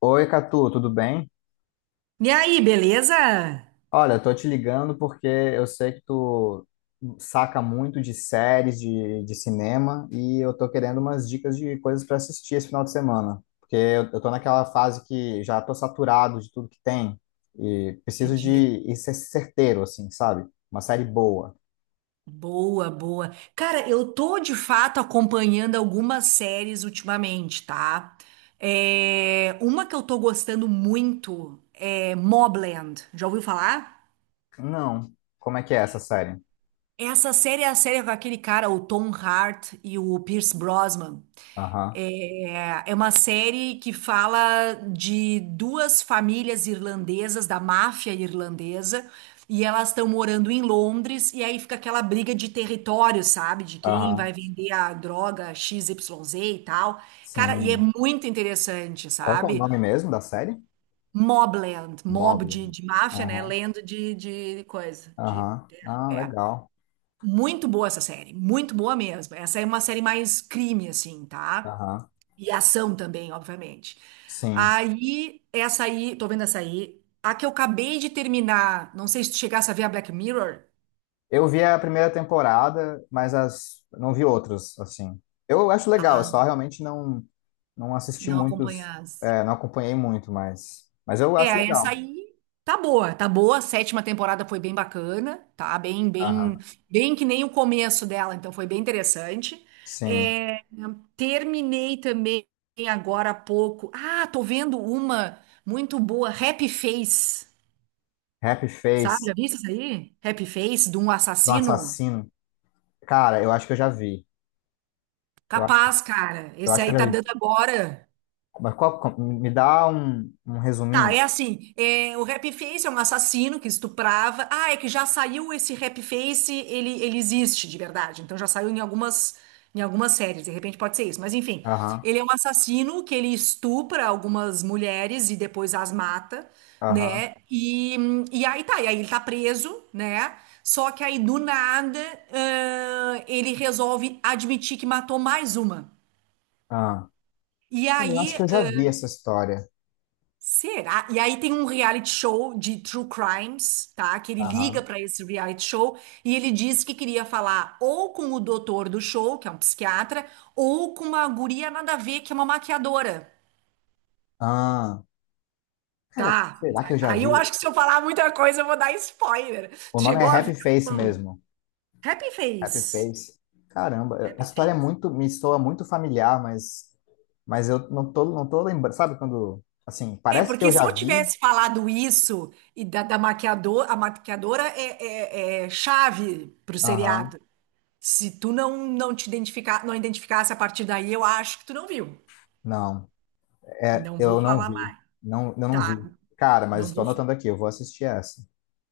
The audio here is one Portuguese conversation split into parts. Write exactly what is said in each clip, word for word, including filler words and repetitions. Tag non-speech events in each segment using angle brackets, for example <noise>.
Oi, Catu, tudo bem? E aí, beleza? Olha, eu tô te ligando porque eu sei que tu saca muito de séries de, de cinema e eu tô querendo umas dicas de coisas para assistir esse final de semana, porque eu, eu tô naquela fase que já tô saturado de tudo que tem e preciso de Entendi. ir ser certeiro, assim, sabe? Uma série boa. Boa, boa. Cara, eu tô de fato acompanhando algumas séries ultimamente, tá? É, Uma que eu tô gostando muito é Mobland. Já ouviu falar? Não. Como é que é essa série? Essa série é a série com aquele cara, o Tom Hart e o Pierce Brosnan. Aham, É é uma série que fala de duas famílias irlandesas, da máfia irlandesa, e elas estão morando em Londres, e aí fica aquela briga de território, sabe? De quem vai aham, vender a droga xis ípsilon zê e tal. Cara, e é sim. muito interessante, Qual que é o sabe? nome mesmo da série? Mobland, Mob. mob de, de máfia, né? Aham, Land de, de coisa, de aham. Ah, é. legal. Muito boa essa série, muito boa mesmo. Essa é uma série mais crime, assim, tá? Aham, E a ação também, obviamente. sim. Aí, essa aí, tô vendo essa aí. A que eu acabei de terminar, não sei se tu chegasse a ver a Black Mirror. Eu vi a primeira temporada, mas as não vi outras, assim. Eu acho legal, eu só Ah, realmente não não assisti não muitos, acompanhasse. é, não acompanhei muito, mas mas eu acho É, essa legal. aí tá boa, tá boa. A sétima temporada foi bem bacana, tá? Bem, bem, Aham. bem que nem o começo dela, então foi bem interessante. Sim. É, terminei também agora há pouco. Ah, tô vendo uma muito boa, Happy Face. Happy Sabe, Face já viste isso aí? Happy Face de um do assassino? assassino. Cara, eu acho que eu já vi. Eu acho, Capaz, cara. eu Esse acho que aí eu já tá vi. dando agora. Mas qual, qual- me dá um, um Tá, resuminho? é assim, é, o Rap-Face é um assassino que estuprava. Ah, é que já saiu esse Rap-Face, ele, ele existe de verdade. Então já saiu em algumas, em algumas séries, de repente pode ser isso. Mas enfim, Aham. ele é um assassino que ele estupra algumas mulheres e depois as mata, Aham. né? E, e aí tá, e aí ele tá preso, né? Só que aí do nada, ãh, ele resolve admitir que matou mais uma. Ah. E Cara, eu aí, acho que eu já vi essa história. Será? E aí tem um reality show de true crimes, tá? Que ele liga Aham. pra esse reality show e ele diz que queria falar ou com o doutor do show, que é um psiquiatra, ou com uma guria nada a ver, que é uma maquiadora. Ah. Cara, Tá. será que eu já Aí vi? eu acho que se eu falar muita coisa, eu vou dar spoiler. O Tu nome é chegou a ver? Happy Face O mesmo. Happy Happy Face. Face. Caramba, a Happy história é Face. muito, me soa muito familiar, mas, mas eu não tô, não tô lembrando. Sabe quando, assim, É, parece que eu porque se já eu vi. tivesse falado isso e da, da maquiador, a maquiadora é, é, é chave pro Aham, seriado. Se tu não, não te identificar, não identificasse a partir daí, eu acho que tu não viu. não, é, Não vou eu não falar vi. mais. Não, eu não Tá, vi. Cara, mas não estou vou. anotando aqui, eu vou assistir essa.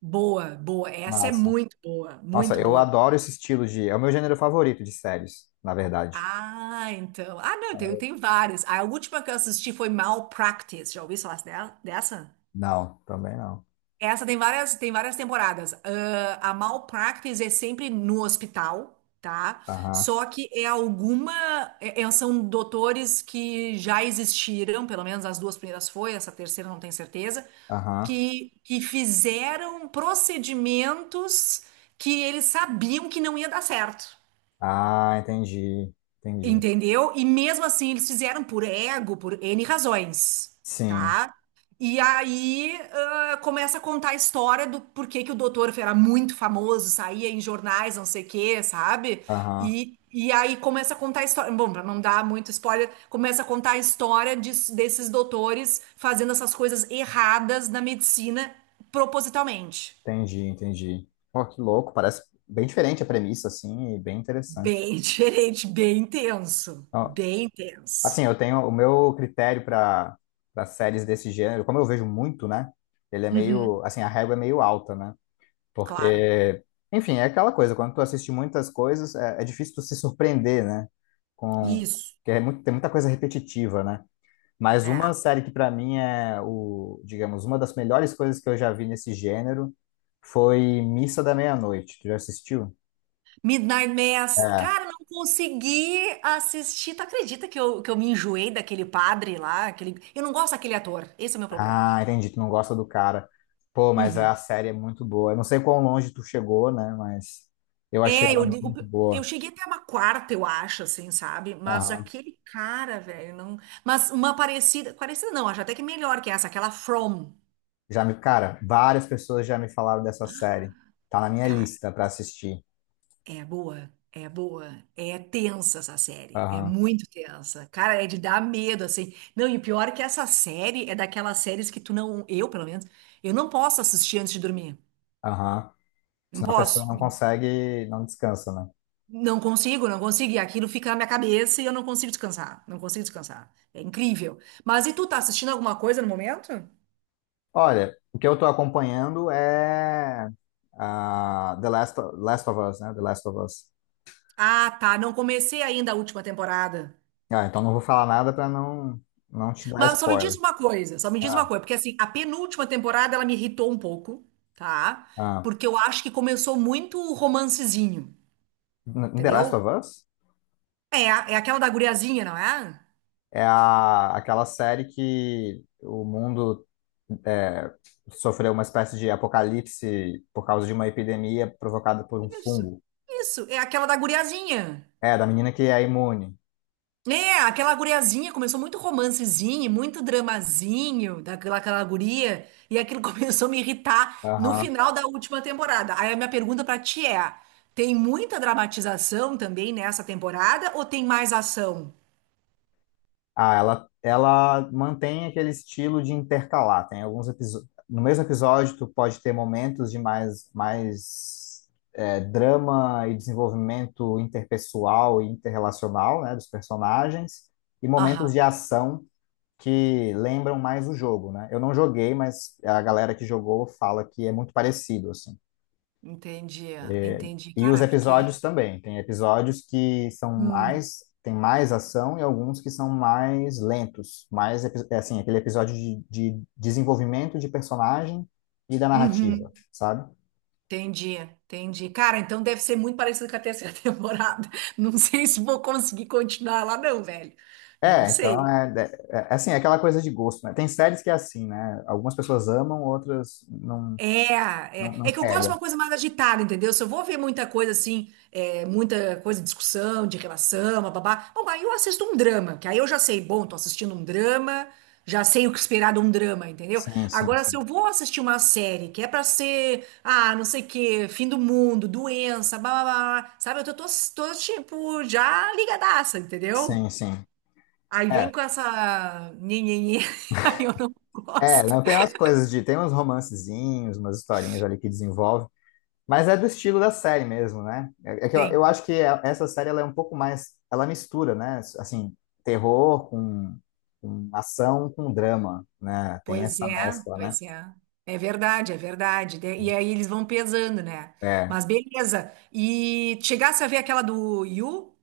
Boa, boa. Essa é Massa. muito boa, Nossa, muito eu boa. adoro esse estilo de. É o meu gênero favorito de séries, na verdade. Ah, então. Ah, não, tem, tem várias. A última que eu assisti foi Malpractice. Já ouviu falar dela- dessa? Não, também não. Essa tem várias, tem várias temporadas. Ah, a Malpractice é sempre no hospital, tá? Aham, Só que é alguma. é- é- são doutores que já existiram, pelo menos as duas primeiras foi, essa terceira não tenho certeza, aham. que, que fizeram procedimentos que eles sabiam que não ia dar certo. Ah, entendi, entendi. Entendeu? E mesmo assim, eles fizeram por ego, por ene razões, Sim, tá? E aí ah, começa a contar a história do porquê que o doutor era muito famoso, saía em jornais, não sei o quê, sabe? aham. E, e aí começa a contar a história. Bom, pra não dar muito spoiler, começa a contar a história de- desses doutores fazendo essas coisas erradas na medicina propositalmente. Entendi, entendi. Pô, que louco, parece bem diferente a premissa, assim, e bem interessante. Bem <laughs> diferente, bem intenso. Então, Bem assim, intenso. eu tenho o meu critério para para séries desse gênero, como eu vejo muito, né? Ele é Uhum, meio, assim, a régua é meio alta, né? claro. Porque, enfim, é aquela coisa, quando tu assiste muitas coisas, é, é difícil tu se surpreender, né? Com, Isso. que é muito, tem muita coisa repetitiva, né? Mas uma É. série que para mim é o, digamos, uma das melhores coisas que eu já vi nesse gênero foi Missa da Meia-Noite. Tu já assistiu? Midnight Mass. É. Cara, não consegui assistir. Tu acredita que eu, que eu me enjoei daquele padre lá? Aquele... Eu não gosto daquele ator. Esse é o meu problema. Ah, entendi. Tu não gosta do cara. Pô, mas a Uhum. série é muito boa. Eu não sei quão longe tu chegou, né? Mas eu achei É, ela eu digo. muito Eu boa. cheguei até uma quarta, eu acho, assim, sabe? Mas Aham. aquele cara, velho, não. Mas uma parecida. Parecida não, acho até que melhor que essa, aquela From. Já me, cara, várias pessoas já me falaram dessa série. Tá na minha Cara, lista pra assistir. É boa, é boa. É tensa essa série, é Aham, muito tensa. Cara, é de dar medo, assim. Não, e o pior é que essa série é daquelas séries que tu não, eu pelo menos, eu não posso assistir antes de dormir. aham. Não Senão a pessoa posso. não consegue, não descansa, né? Não consigo, não consigo. E aquilo fica na minha cabeça e eu não consigo descansar. Não consigo descansar. É incrível. Mas e tu tá assistindo alguma coisa no momento? Olha, o que eu tô acompanhando é ah, The Last, Last of Us, né? The Last of Us. Ah, tá. Não comecei ainda a última temporada. Ah, então não vou falar nada pra não, não te dar Mas só me diz spoiler. uma coisa, só me diz uma Ah, coisa, porque assim, a penúltima temporada ela me irritou um pouco, tá? ah. Porque eu acho que começou muito o romancezinho, N- The Last entendeu? of Us É, é aquela da guriazinha, não é? é a, aquela série que o mundo é, sofreu uma espécie de apocalipse por causa de uma epidemia provocada por um Isso, fungo. isso, é aquela da guriazinha. É, da menina que é imune. É, aquela guriazinha começou muito romancezinho, muito dramazinho daquela aquela guria, e aquilo <laughs> começou a me irritar no Aham. final da última temporada. Aí a minha pergunta pra ti é: tem muita dramatização também nessa temporada ou tem mais ação? Ah, ela, ela mantém aquele estilo de intercalar. Tem alguns episódios. No mesmo episódio, tu pode ter momentos de mais, mais é, drama e desenvolvimento interpessoal e interrelacional, né, dos personagens, e momentos Aham. de ação que lembram mais o jogo, né? Eu não joguei, mas a galera que jogou fala que é muito parecido, assim. Entendi, entendi. E os Cara, episódios porque. também. Tem episódios que são Hum, mais, tem mais ação e alguns que são mais lentos, mais, epi- é assim, aquele episódio de, de desenvolvimento de personagem e da narrativa, uhum, sabe? entendi, entendi. Cara, então deve ser muito parecido com a terceira <laughs> temporada. Não sei se vou conseguir continuar lá, não, velho. Não É, então sei. é, é, é é assim, é aquela coisa de gosto, né? Tem séries que é assim, né? Algumas pessoas amam, outras não, É, não, é, é não que eu gosto de pega. uma coisa mais agitada, entendeu? Se eu vou ver muita coisa assim, é, muita coisa de discussão, de relação, babá, bom, aí eu assisto um drama, que aí eu já sei, bom, tô assistindo um drama, já sei o que esperar de um drama, entendeu? Sim, sim, Agora, se sim. eu vou assistir uma série que é pra ser, ah, não sei o quê, fim do mundo, doença, blá, blá, blá, blá, sabe? Eu tô, tô, tô, tipo, já ligadaça, entendeu? Sim, sim. Aí vem É, com essa nhenhenhê, <laughs> aí eu não É, gosto. não tem umas coisas de. Tem uns romancezinhos, umas historinhas ali que desenvolve, mas é do estilo da série mesmo, né? É é que eu, eu Vem. acho que a- essa série ela é um pouco mais. Ela mistura, né? Assim, terror com, com ação com drama, né? Tem Pois essa é, mescla, né? pois é. É verdade, é verdade. De- E aí eles vão pesando, né? É. Mas beleza. E chegasse a ver aquela do Yu?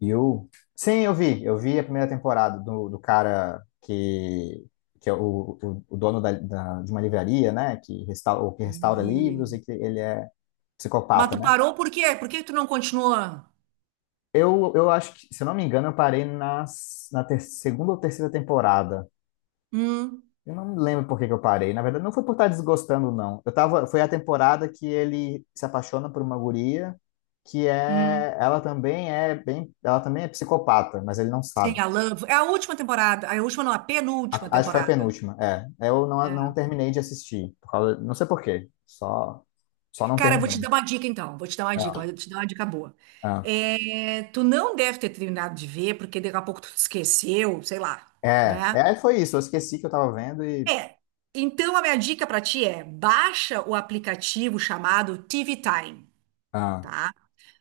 E o. Sim, eu vi. Eu vi a primeira temporada do, do cara que. Que é o, o, o dono da, da- de uma livraria, né? Que restaura, que restaura livros E... e que ele é Mas psicopata. tu parou por quê? Por que tu não continua? Eu, eu acho que, se eu não me engano, eu parei nas, na ter- segunda ou terceira temporada. Hum, Eu não me lembro por que que eu parei. Na verdade, não foi por estar desgostando, não. Eu tava, foi a temporada que ele se apaixona por uma guria, que hum. é, ela também é bem, ela também é psicopata, mas ele não Sim, sabe. a Love. É a última temporada. A última não, a penúltima A- acho que foi a temporada. penúltima. É, eu não, não É. terminei de assistir, por causa- não sei por quê. Só, só não Cara, eu vou te terminei. dar uma dica então. Vou te dar uma dica, Ah, mas eu te dar uma dica boa. ah. É, tu não deve ter terminado de ver, porque daqui a pouco tu esqueceu, sei lá, É, né? é, foi isso. Eu esqueci que eu tava vendo e. É. Então, a minha dica para ti é: baixa o aplicativo chamado tê vê Time, Ah, tá?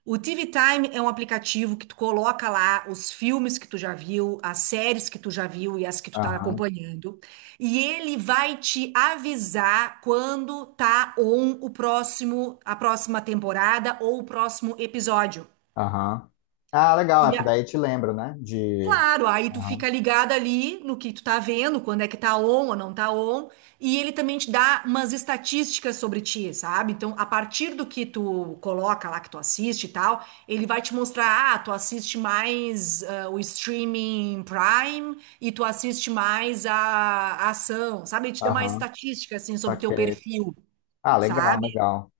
O tê vê Time é um aplicativo que tu coloca lá os filmes que tu já viu, as séries que tu já viu e as que tu tá aham. acompanhando, e ele vai te avisar quando tá on o próximo, a próxima temporada ou o próximo episódio. Aham. Ah, legal, E é, porque a- daí te lembra, né? De. Claro, aí tu Aham, fica ligado ali no que tu tá vendo, quando é que tá on ou não tá on, e ele também te dá umas estatísticas sobre ti, sabe? Então, a partir do que tu coloca lá, que tu assiste e tal, ele vai te mostrar, ah, tu assiste mais ah, o streaming Prime e tu assiste mais a, a ação, sabe? Ele te dá uma aham, estatística, assim, sobre o teu saquei. perfil, Ah, legal, sabe? legal.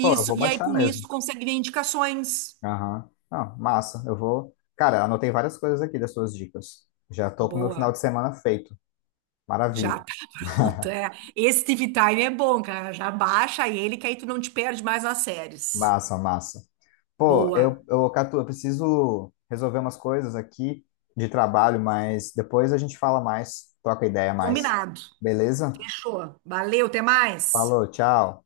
Pô, eu vou e aí baixar com isso mesmo. tu consegue ver indicações. Aham. Não, massa, eu vou. Cara, anotei várias coisas aqui das suas dicas. Já tô com o meu final de Boa. semana feito. Maravilha. Já tá <laughs> pronto, é. Esse tê vê Time é bom, cara. Já baixa ele que aí tu não te perde mais nas séries. Massa, massa. Pô, Boa. eu, eu, Catu, eu preciso resolver umas coisas aqui de trabalho, mas depois a gente fala mais, troca ideia mais. Combinado. Beleza? Fechou. Valeu, até mais. Falou, tchau.